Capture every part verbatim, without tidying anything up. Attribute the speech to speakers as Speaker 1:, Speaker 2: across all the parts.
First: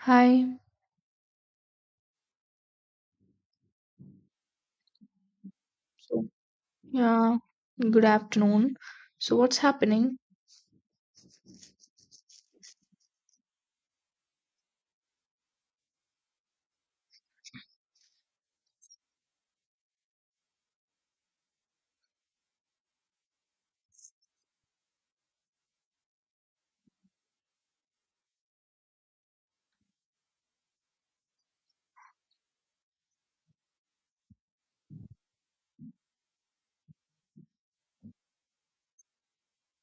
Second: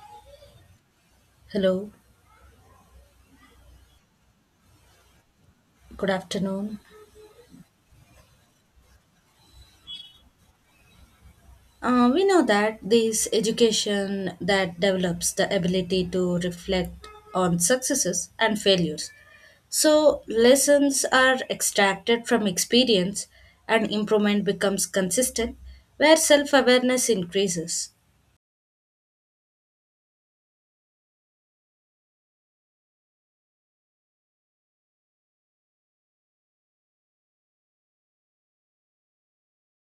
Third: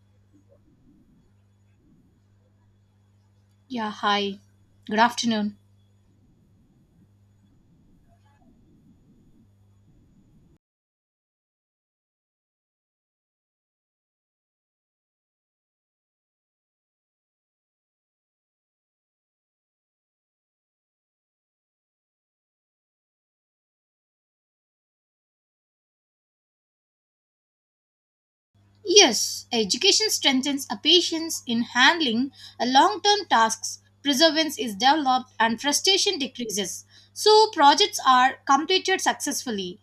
Speaker 1: Hi.
Speaker 2: Hello,
Speaker 3: Yeah, hi. Good afternoon.
Speaker 2: good
Speaker 1: So,
Speaker 2: afternoon.
Speaker 1: yeah, good afternoon. So, what's happening?
Speaker 2: Uh, we know that this education that develops the ability to reflect on successes and failures. So lessons are extracted from experience and improvement becomes consistent where self-awareness increases
Speaker 3: Yes, education strengthens a patience in handling a long-term tasks. Perseverance is developed and frustration decreases. So projects are completed successfully.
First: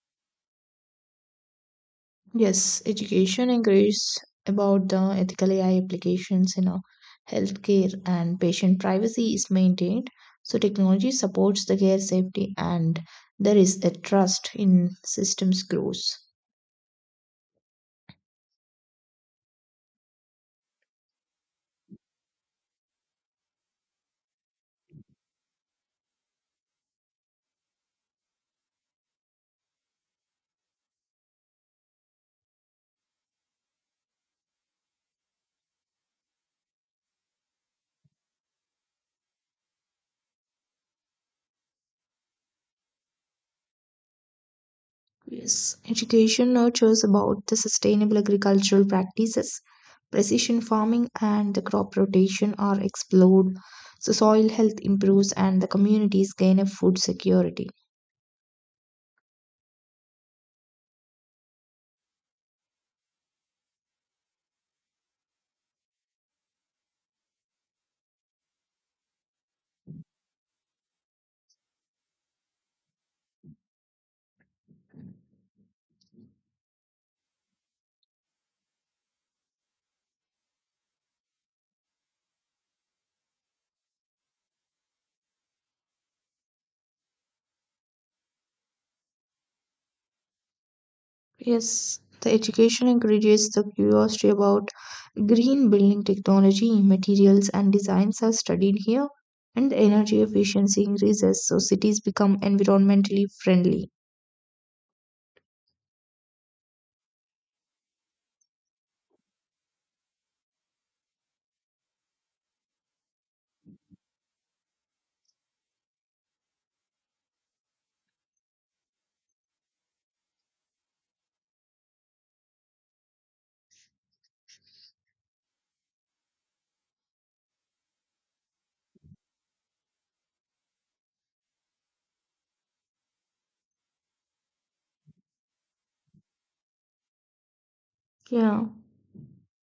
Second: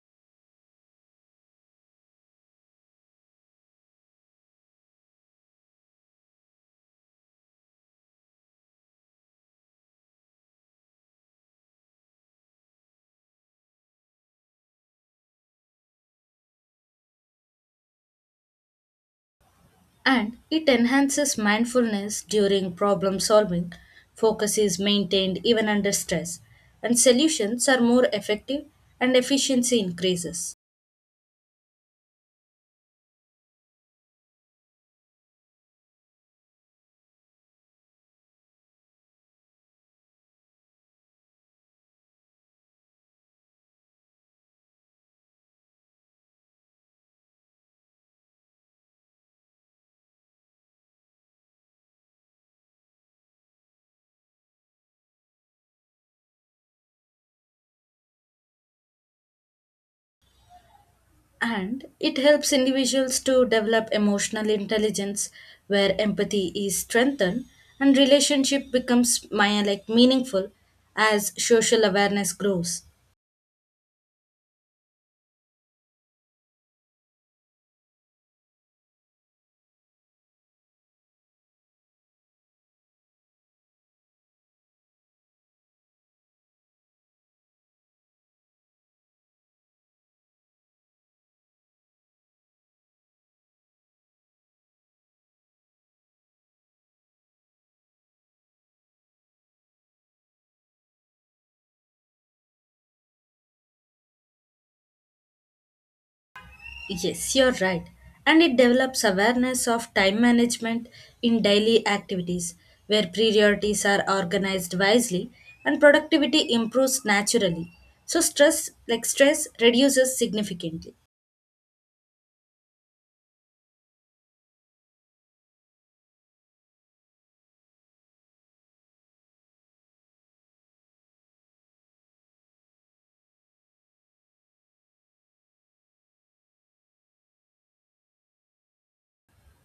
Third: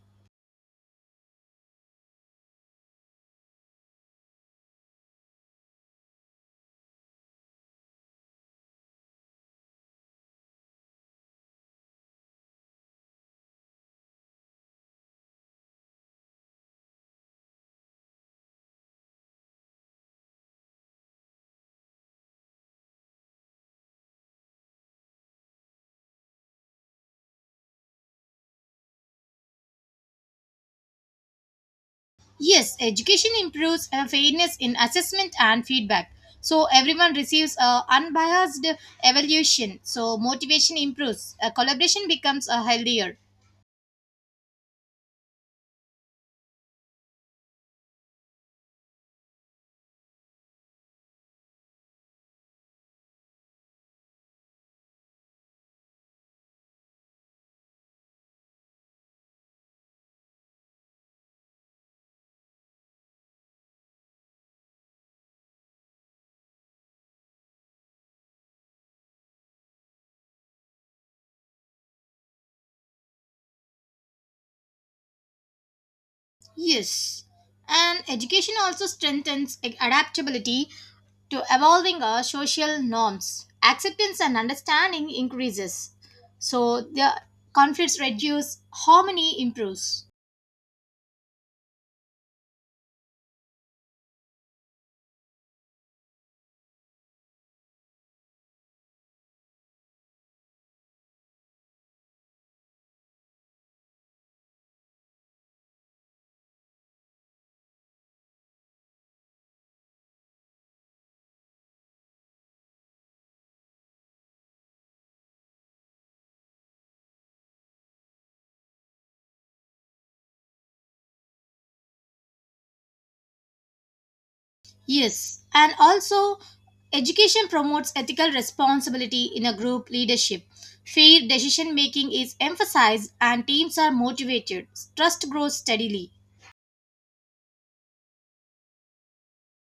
Speaker 1: Yes, education inquiries about the ethical A I applications in our healthcare, and patient privacy is maintained. So, technology supports the care safety, and there is a trust in systems growth.
Speaker 2: and it enhances mindfulness during problem solving. Focus is maintained even under stress and solutions are more effective and efficiency increases.
Speaker 3: Yes, education improves uh, fairness in assessment and feedback. So everyone receives a unbiased evaluation. So motivation improves. A collaboration becomes a healthier.
Speaker 1: Yes, education nurtures about the sustainable agricultural practices. Precision farming and the crop rotation are explored. So soil health improves and the communities gain a food security.
Speaker 2: And it helps individuals to develop emotional intelligence where empathy is strengthened and relationship becomes my, like meaningful as social awareness grows.
Speaker 3: Yes. And education also strengthens adaptability to evolving our social norms. Acceptance and understanding increases. So the conflicts reduce, harmony improves.
Speaker 1: Yes, the education encourages the curiosity about green building technology, materials, and designs are studied here, and the energy efficiency increases, so cities become environmentally friendly.
Speaker 2: Yes, you're right. And it develops awareness of time management in daily activities where priorities are organized wisely and productivity improves naturally. So stress like stress reduces significantly.
Speaker 3: Yes, and also education promotes ethical responsibility in a group leadership. Fair decision making is emphasized and teams are motivated. Trust grows steadily.
Speaker 1: Yeah,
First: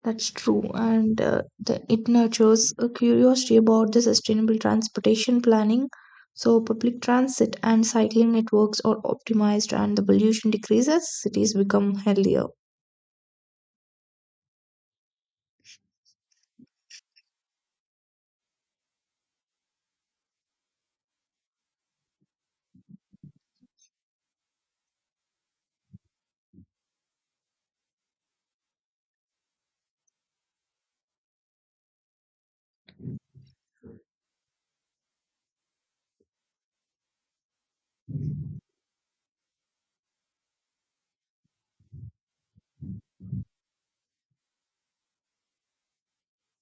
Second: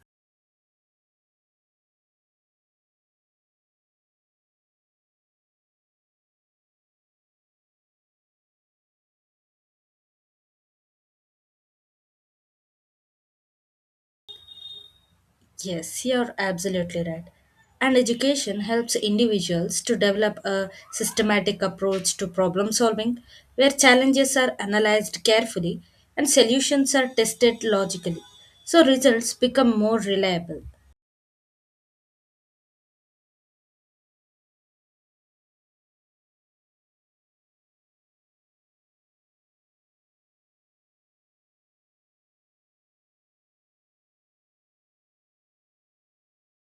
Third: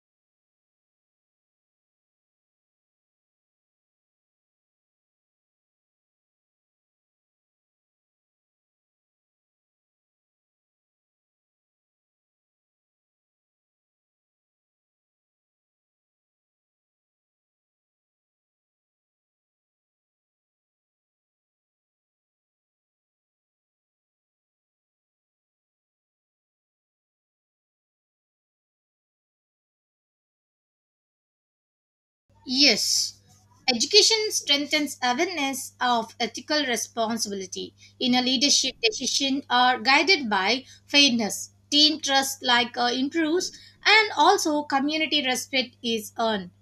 Speaker 1: that's true, and uh, the, it nurtures a curiosity about the sustainable transportation planning. So, public transit and cycling networks are optimized, and the pollution decreases, cities become healthier.
Speaker 2: Yes, you're absolutely right. And education helps individuals to develop a systematic approach to problem solving where challenges are analyzed carefully and solutions are tested logically. So results become more reliable
Speaker 3: Yes, education strengthens awareness of ethical responsibility in a leadership decision are guided by fairness. Team trust like uh, improves and also community respect is earned.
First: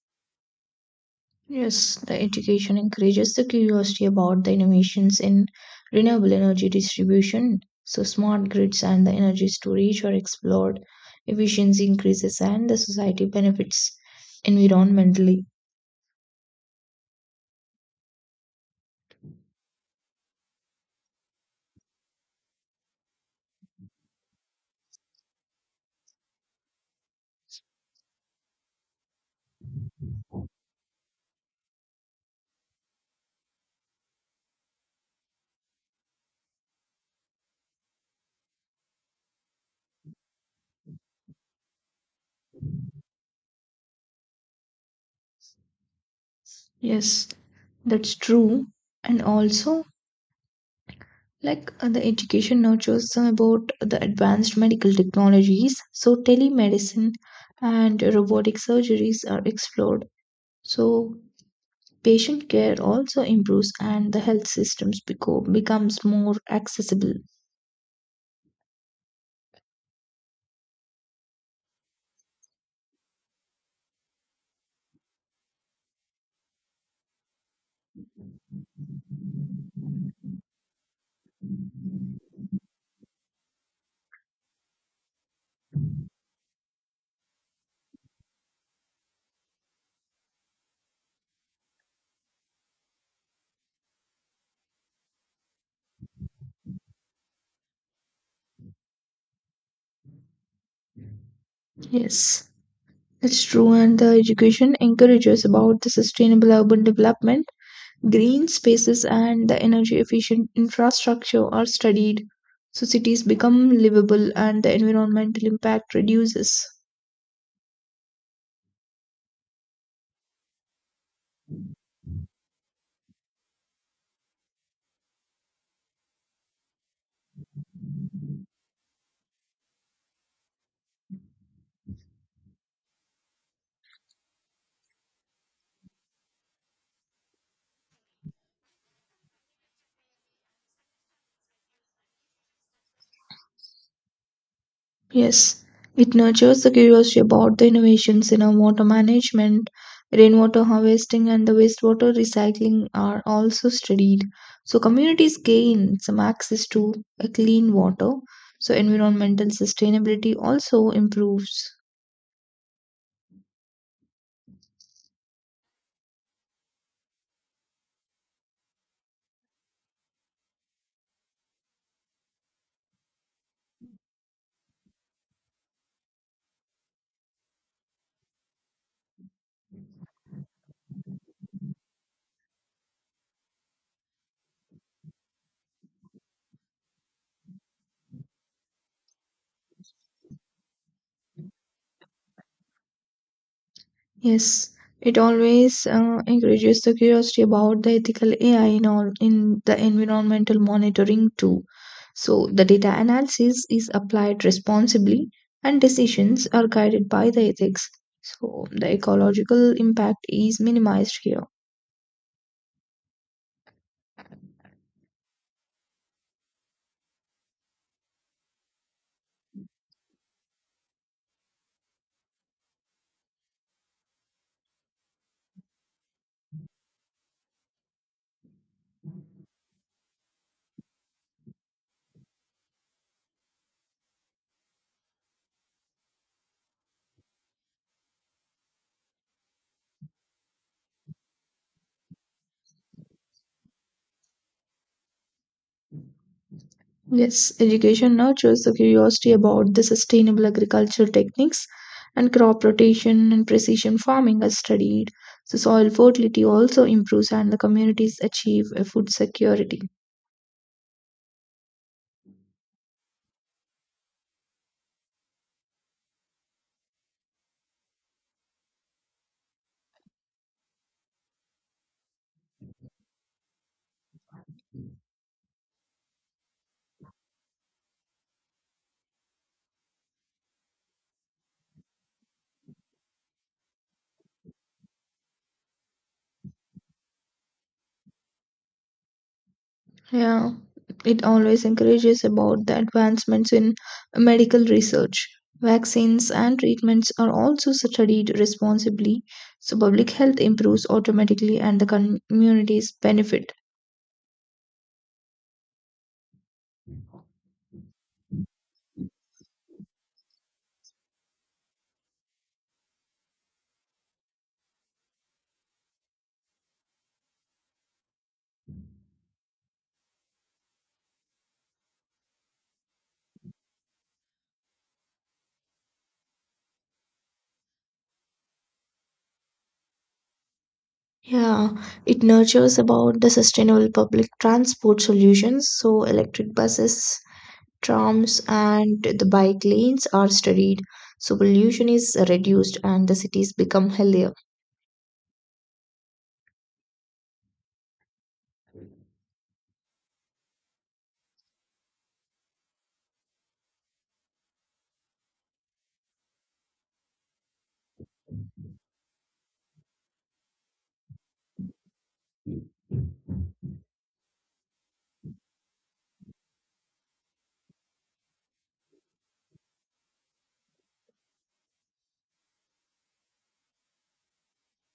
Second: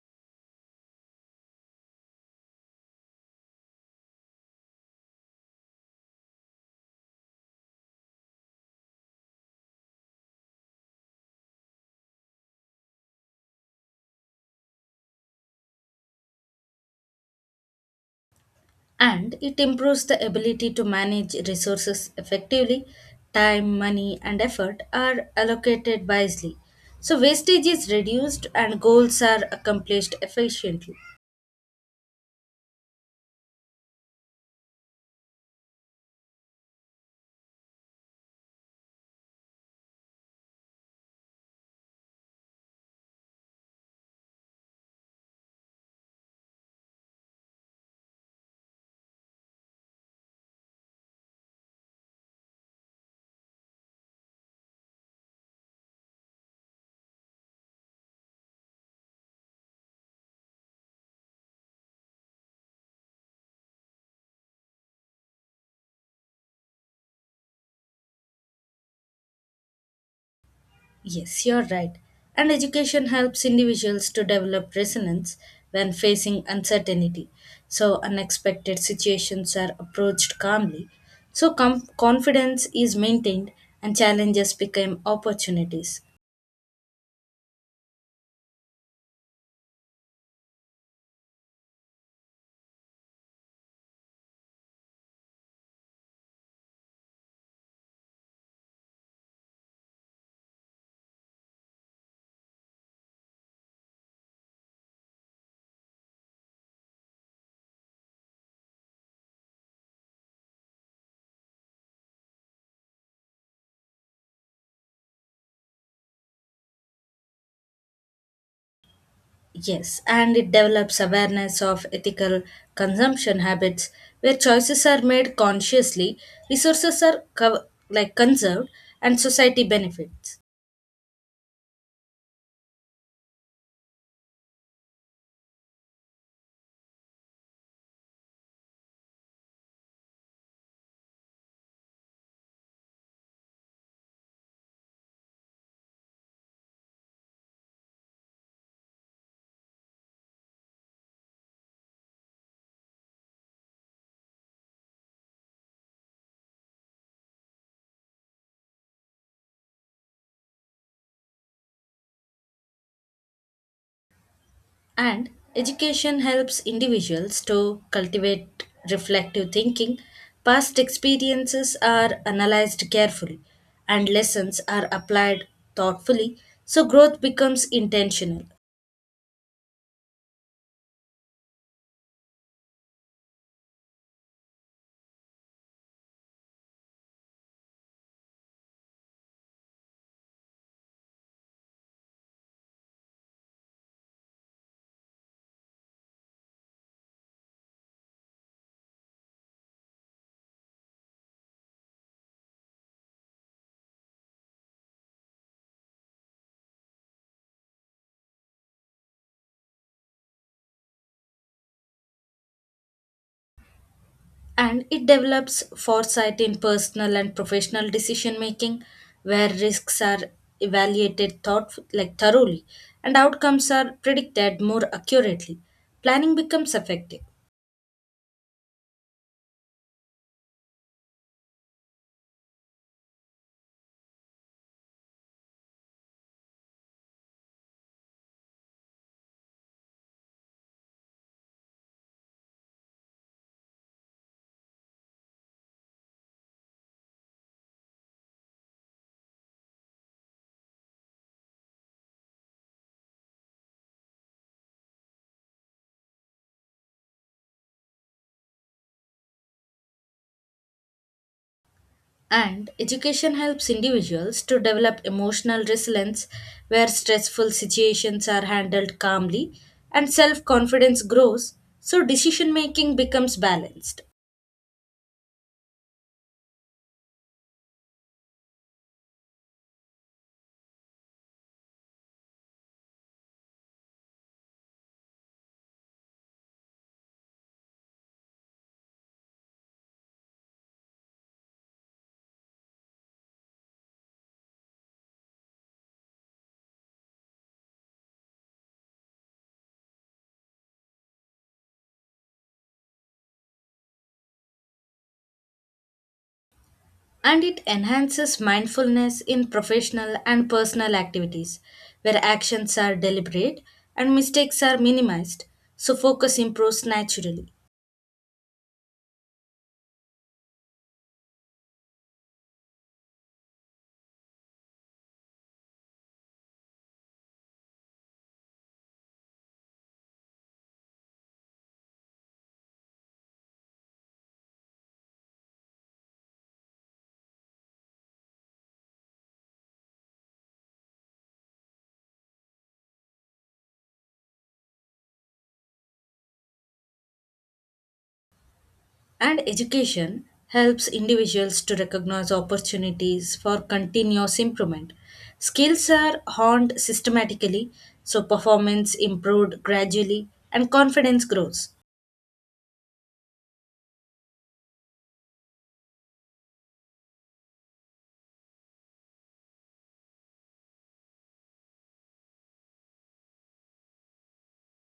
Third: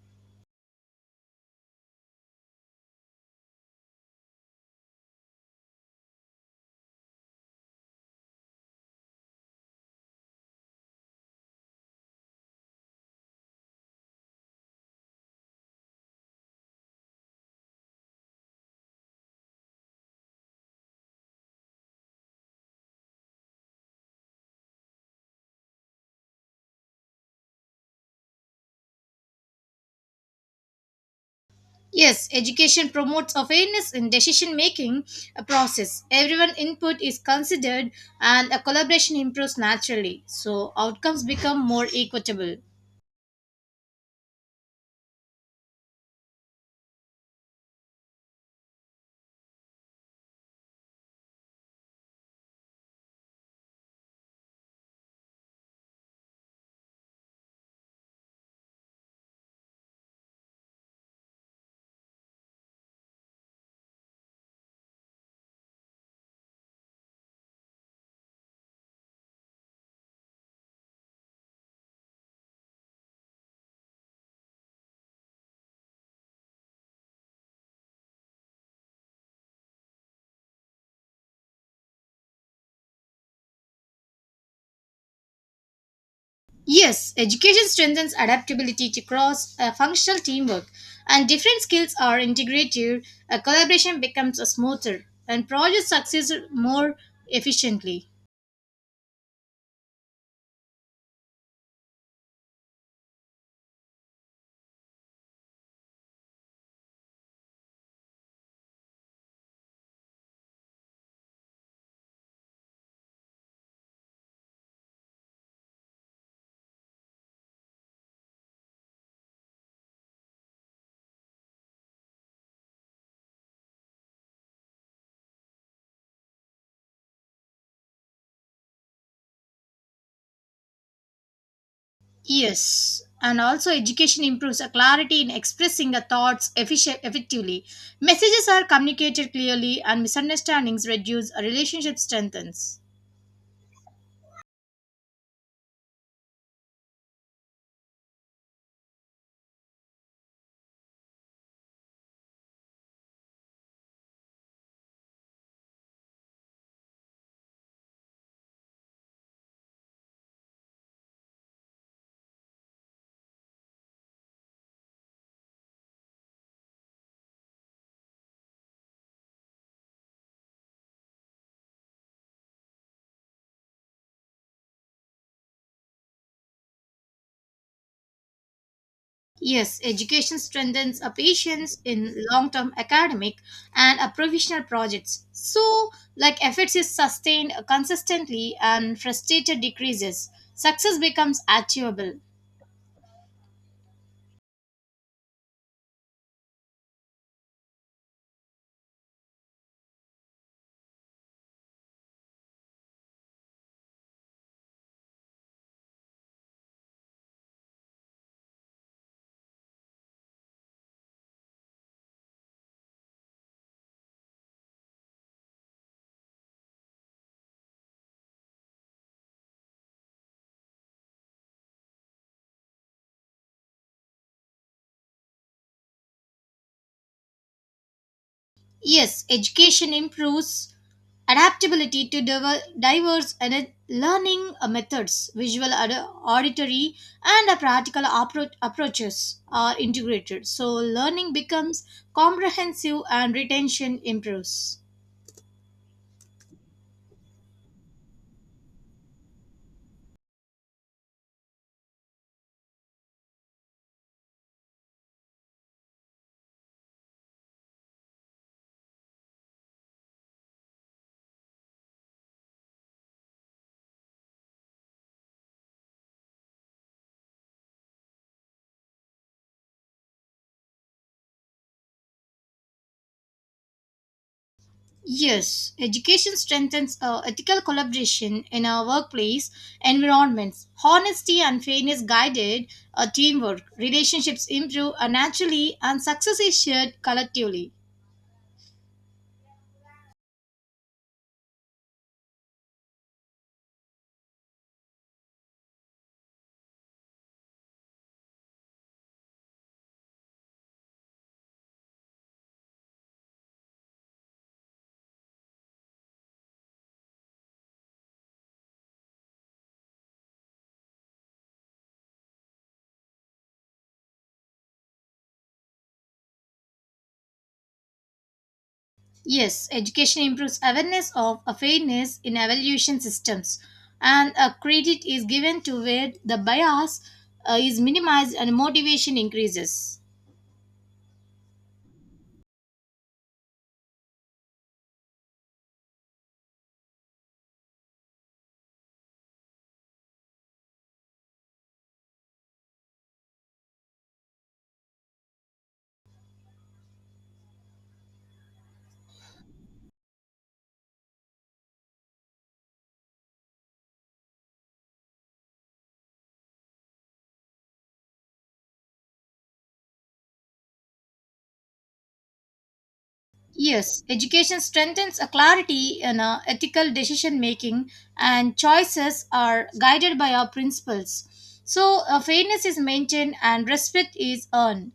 Speaker 1: Yes, the education encourages the curiosity about the innovations in renewable energy distribution. So, smart grids and the energy storage are explored. Efficiency increases and the society benefits environmentally.
Speaker 2: and it improves the ability to manage resources effectively. Time, money, and effort are allocated wisely. So wastage is reduced and goals are accomplished efficiently.
Speaker 3: Yes, education promotes a fairness in decision making process. Everyone input is considered and a collaboration improves naturally. So outcomes become more equitable.
Speaker 1: Yes, that's true. And also, like uh, the education nurtures them about the advanced medical technologies. So, telemedicine and robotic surgeries are explored. So, patient care also improves and the health systems beco- becomes more accessible.
Speaker 2: Yes, you're right. And education helps individuals to develop resilience when facing uncertainty. So, unexpected situations are approached calmly. So, com- confidence is maintained and challenges become opportunities.
Speaker 3: Yes, education strengthens adaptability to cross uh, functional teamwork, and different skills are integrated. A collaboration becomes a smoother, and projects succeed more efficiently.
Speaker 1: Yes, that's true. And the education encourages about the sustainable urban development. Green spaces and the energy efficient infrastructure are studied. So cities become livable and the environmental impact reduces.
Speaker 2: Yes, and it develops awareness of ethical consumption habits where choices are made consciously, resources are co- like conserved, and society benefits.
Speaker 3: Yes, and also education improves a clarity in expressing the thoughts efficient, effectively. Messages are communicated clearly, and misunderstandings reduce. A relationship strengthens.
Speaker 1: Yes, it nurtures the curiosity about the innovations in our water management, rainwater harvesting, and the wastewater recycling are also studied. So, communities gain some access to a clean water. So, environmental sustainability also improves.
Speaker 2: And education helps individuals to cultivate reflective thinking. Past experiences are analyzed carefully, and lessons are applied thoughtfully, so growth becomes intentional.
Speaker 3: Yes, education strengthens a patience in long term academic and a provisional projects. So, like efforts is sustained consistently and frustration decreases, success becomes achievable.
Speaker 1: Yes, it always uh, encourages the curiosity about the ethical A I in all in the environmental monitoring too. So the data analysis is applied responsibly and decisions are guided by the ethics. So the ecological impact is minimized here.
Speaker 2: And it develops foresight in personal and professional decision making, where risks are evaluated thought like thoroughly and outcomes are predicted more accurately. Planning becomes effective.
Speaker 3: Yes, education improves adaptability to diver- diverse and learning uh, methods, visual, ad- auditory, and uh, practical appro- approaches are integrated. So, learning becomes comprehensive and retention improves.
Speaker 1: Yes, education nurtures the curiosity about the sustainable agriculture techniques and crop rotation and precision farming are studied. So soil fertility also improves and the communities achieve a food security.
Speaker 2: And education helps individuals to develop emotional resilience where stressful situations are handled calmly and self confidence grows, so decision making becomes balanced.
Speaker 3: Yes, education strengthens uh, ethical collaboration in our workplace environments. Honesty and fairness guided uh, teamwork. Relationships improve uh, naturally and success is shared collectively.
Speaker 1: Yeah, it always encourages about the advancements in medical research. Vaccines and treatments are also studied responsibly, so public health improves automatically and the communities benefit.
Speaker 2: And it enhances mindfulness in professional and personal activities where actions are deliberate and mistakes are minimized, so focus improves naturally.
Speaker 3: Yes, education improves awareness of uh, fairness in evaluation systems, and uh, credit is given to where the bias uh, is minimized and motivation increases.
Speaker 1: Yeah, it nurtures about the sustainable public transport solutions. So, electric buses, trams, and the bike lanes are studied. So, pollution is reduced and the cities become healthier.
Speaker 2: And education helps individuals to recognize opportunities for continuous improvement. Skills are honed systematically, so performance improved gradually and confidence grows.
Speaker 3: Yes, education strengthens a clarity in uh, ethical decision making, and choices are guided by our principles. So, uh, fairness is maintained and respect is earned.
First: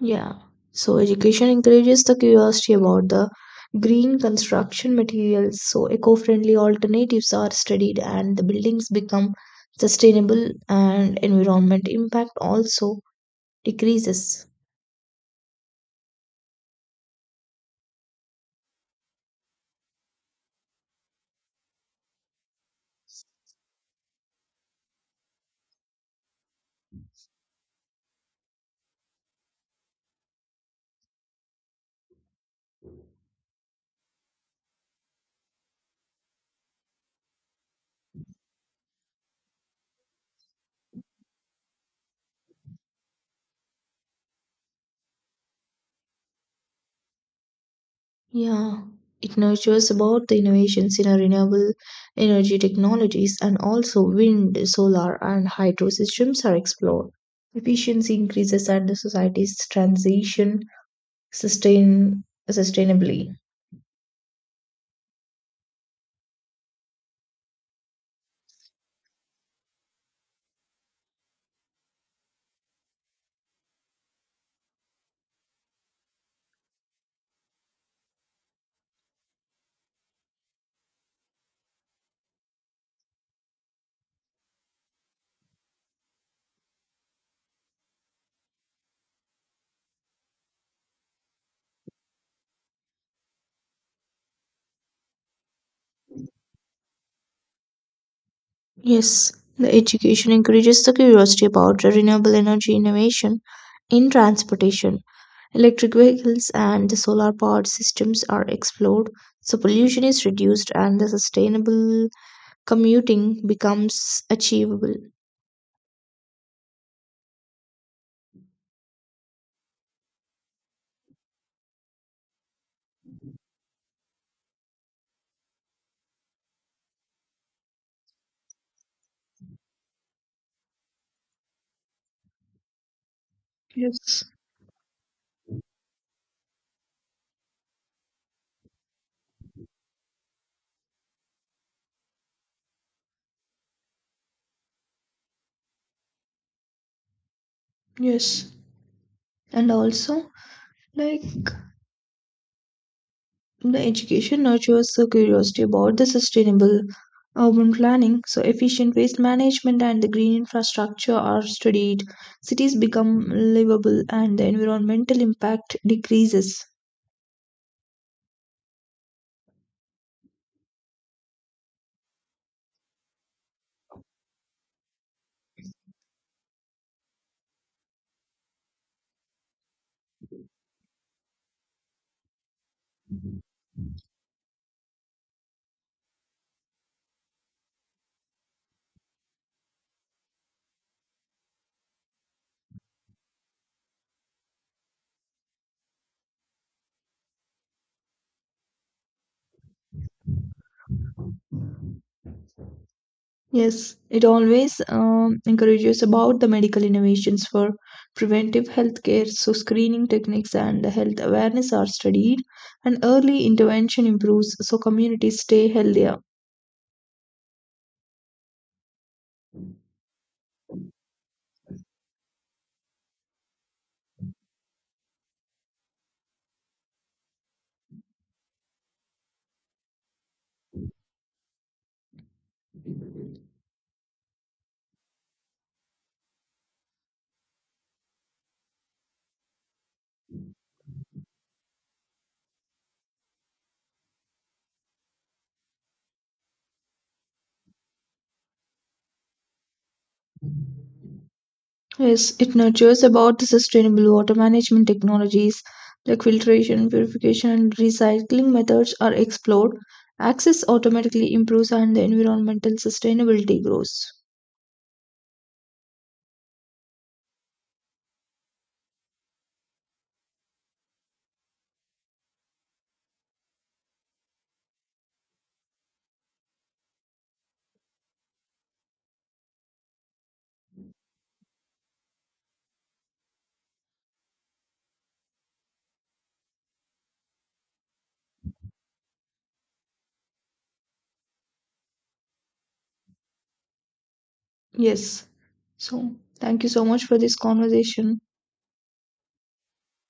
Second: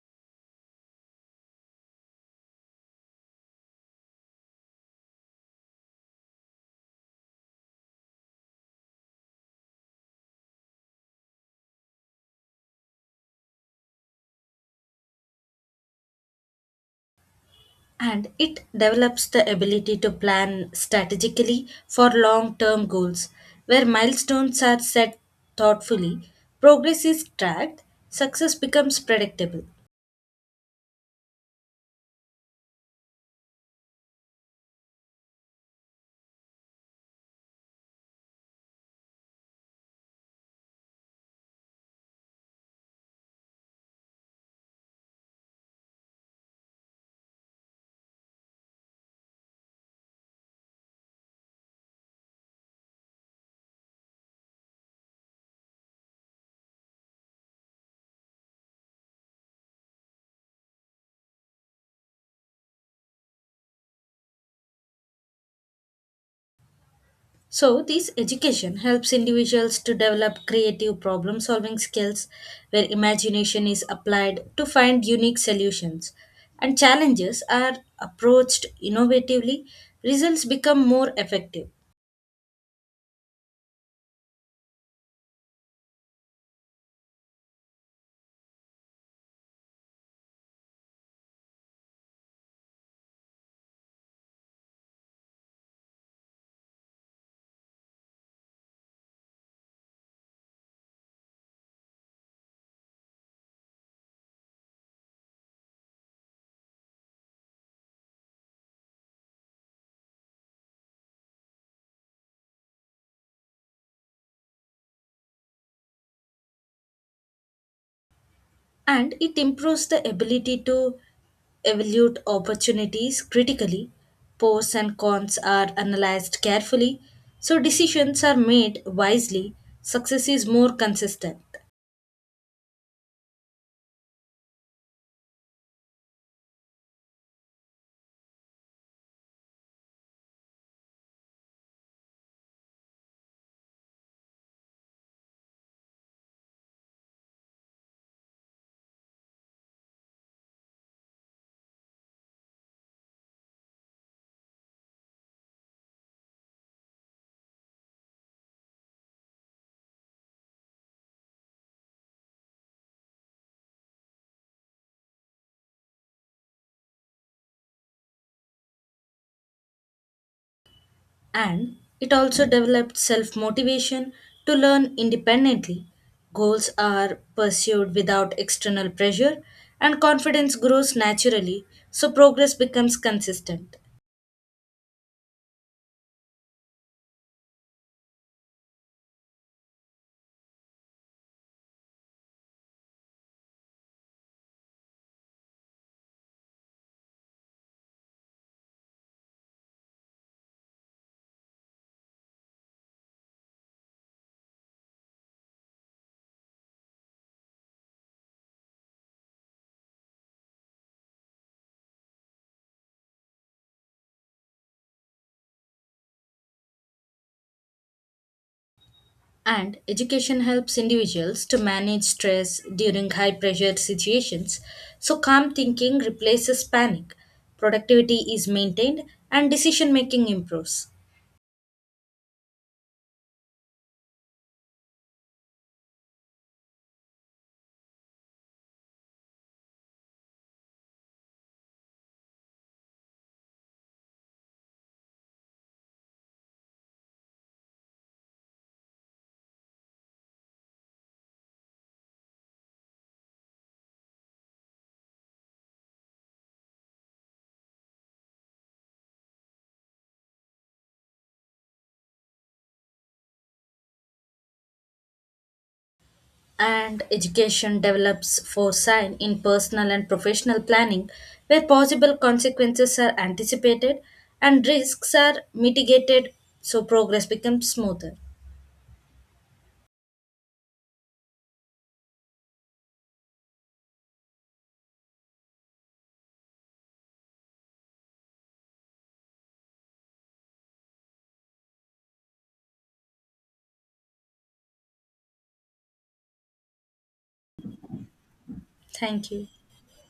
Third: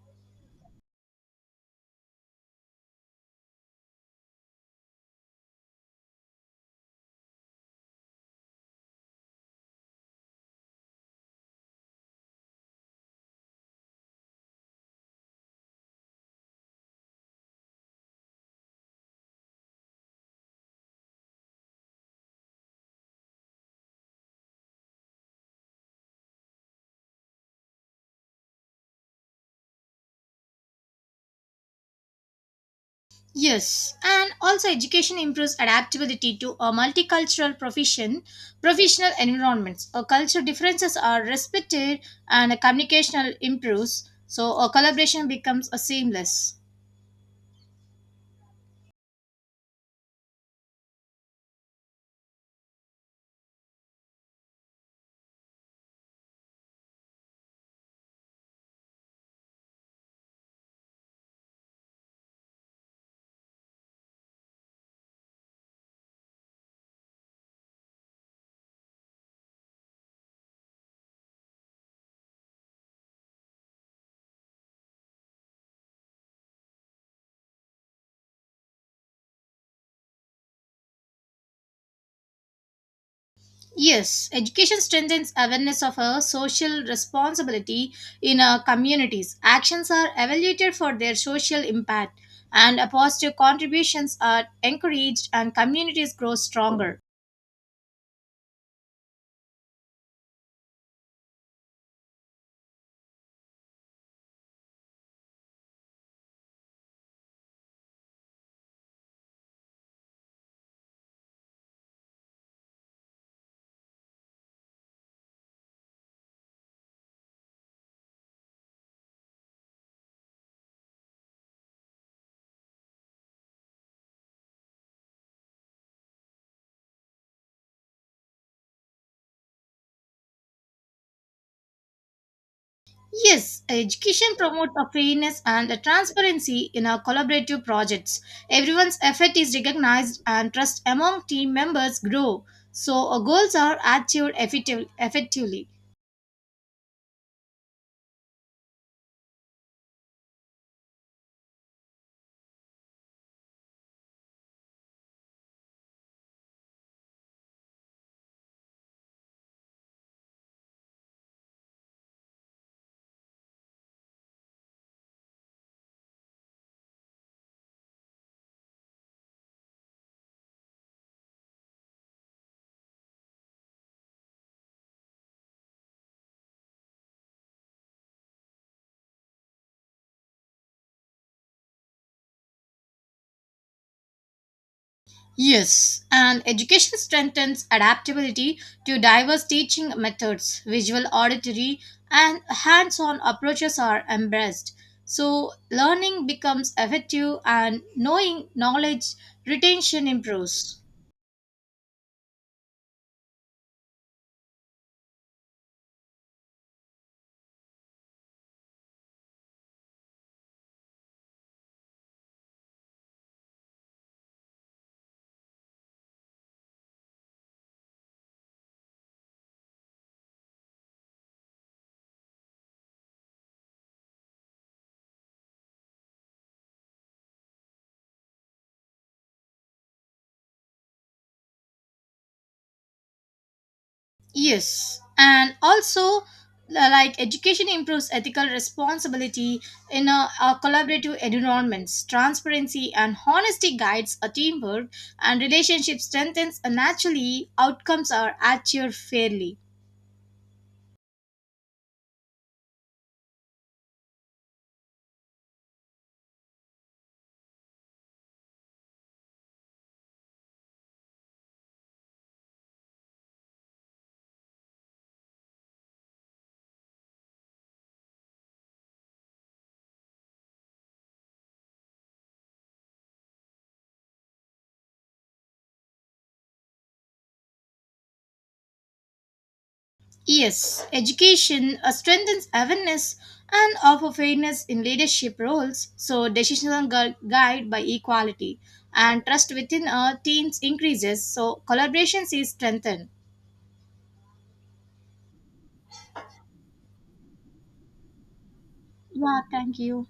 Speaker 1: Yeah. So, education encourages the curiosity about the green construction materials. So, eco friendly alternatives are studied and the buildings become sustainable, and environment impact also decreases.
Speaker 2: And it develops the ability to plan strategically for long term goals, where milestones are set thoughtfully, progress is tracked, success becomes predictable.
Speaker 3: Yes, and also education improves adaptability to a multicultural profession, professional environments. Uh, cultural differences are respected, and uh, communication improves. So, a collaboration becomes a seamless.
Speaker 1: Yeah, it nurtures about the innovations in our renewable energy technologies and also wind, solar, and hydro systems are explored. Efficiency increases and the society's transition sustain sustainably.
Speaker 2: So, this education helps individuals to develop creative problem solving skills where imagination is applied to find unique solutions, and challenges are approached innovatively, results become more effective,
Speaker 3: Yes, education strengthens awareness of our social responsibility in our communities. Actions are evaluated for their social impact, and uh, positive contributions are encouraged, and communities grow stronger.
Speaker 1: Yes, the education encourages the curiosity about the renewable energy innovation in transportation. Electric vehicles and the solar powered systems are explored, so pollution is reduced and the sustainable commuting becomes achievable.
Speaker 2: and it improves the ability to evaluate opportunities critically. Pros and cons are analyzed carefully, so decisions are made wisely, success is more consistent
Speaker 3: Yes,
Speaker 1: Yes,
Speaker 3: education promotes a fairness and a transparency in our collaborative projects. Everyone's effort is recognized, and trust among team members grow. So, our goals are achieved effective- effectively.
Speaker 1: yes. And also, like the education nurtures the curiosity about the sustainable urban planning, so efficient waste management and the green infrastructure are studied. Cities become livable and the environmental impact decreases.
Speaker 2: and it also developed self motivation to learn independently. Goals are pursued without external pressure, and confidence grows naturally, so progress becomes consistent.
Speaker 3: Yes, and education strengthens adaptability to diverse teaching methods. Visual, auditory, and hands on approaches are embraced. So, learning becomes effective and knowing knowledge retention improves.
Speaker 1: Yes, it always um, encourages about the medical innovations for preventive healthcare. So screening techniques and the health awareness are studied, and early intervention improves so communities stay healthier.
Speaker 2: And education helps individuals to manage stress during high pressure situations, so calm thinking replaces panic, productivity is maintained, and decision making improves.
Speaker 3: Yes, and also uh, like education improves ethical responsibility in a, a collaborative environments. Transparency and honesty guides a teamwork, and relationship strengthens. And naturally, outcomes are achieved fairly.
Speaker 1: Yes, it nurtures about the sustainable water management technologies like filtration, purification, and recycling methods are explored. Access automatically improves, and the environmental sustainability grows.
Speaker 2: And education develops foresight in personal and professional planning where possible consequences are anticipated and risks are mitigated so progress becomes smoother.
Speaker 3: Yes, education uh, strengthens awareness and of fairness in leadership roles. So decisions are gu- guided by equality, and trust within uh, teams increases. So collaboration is strengthened.
Speaker 1: Yes. So thank you so much for this conversation.
Speaker 2: Thank
Speaker 3: Yeah,
Speaker 2: you.
Speaker 3: thank you.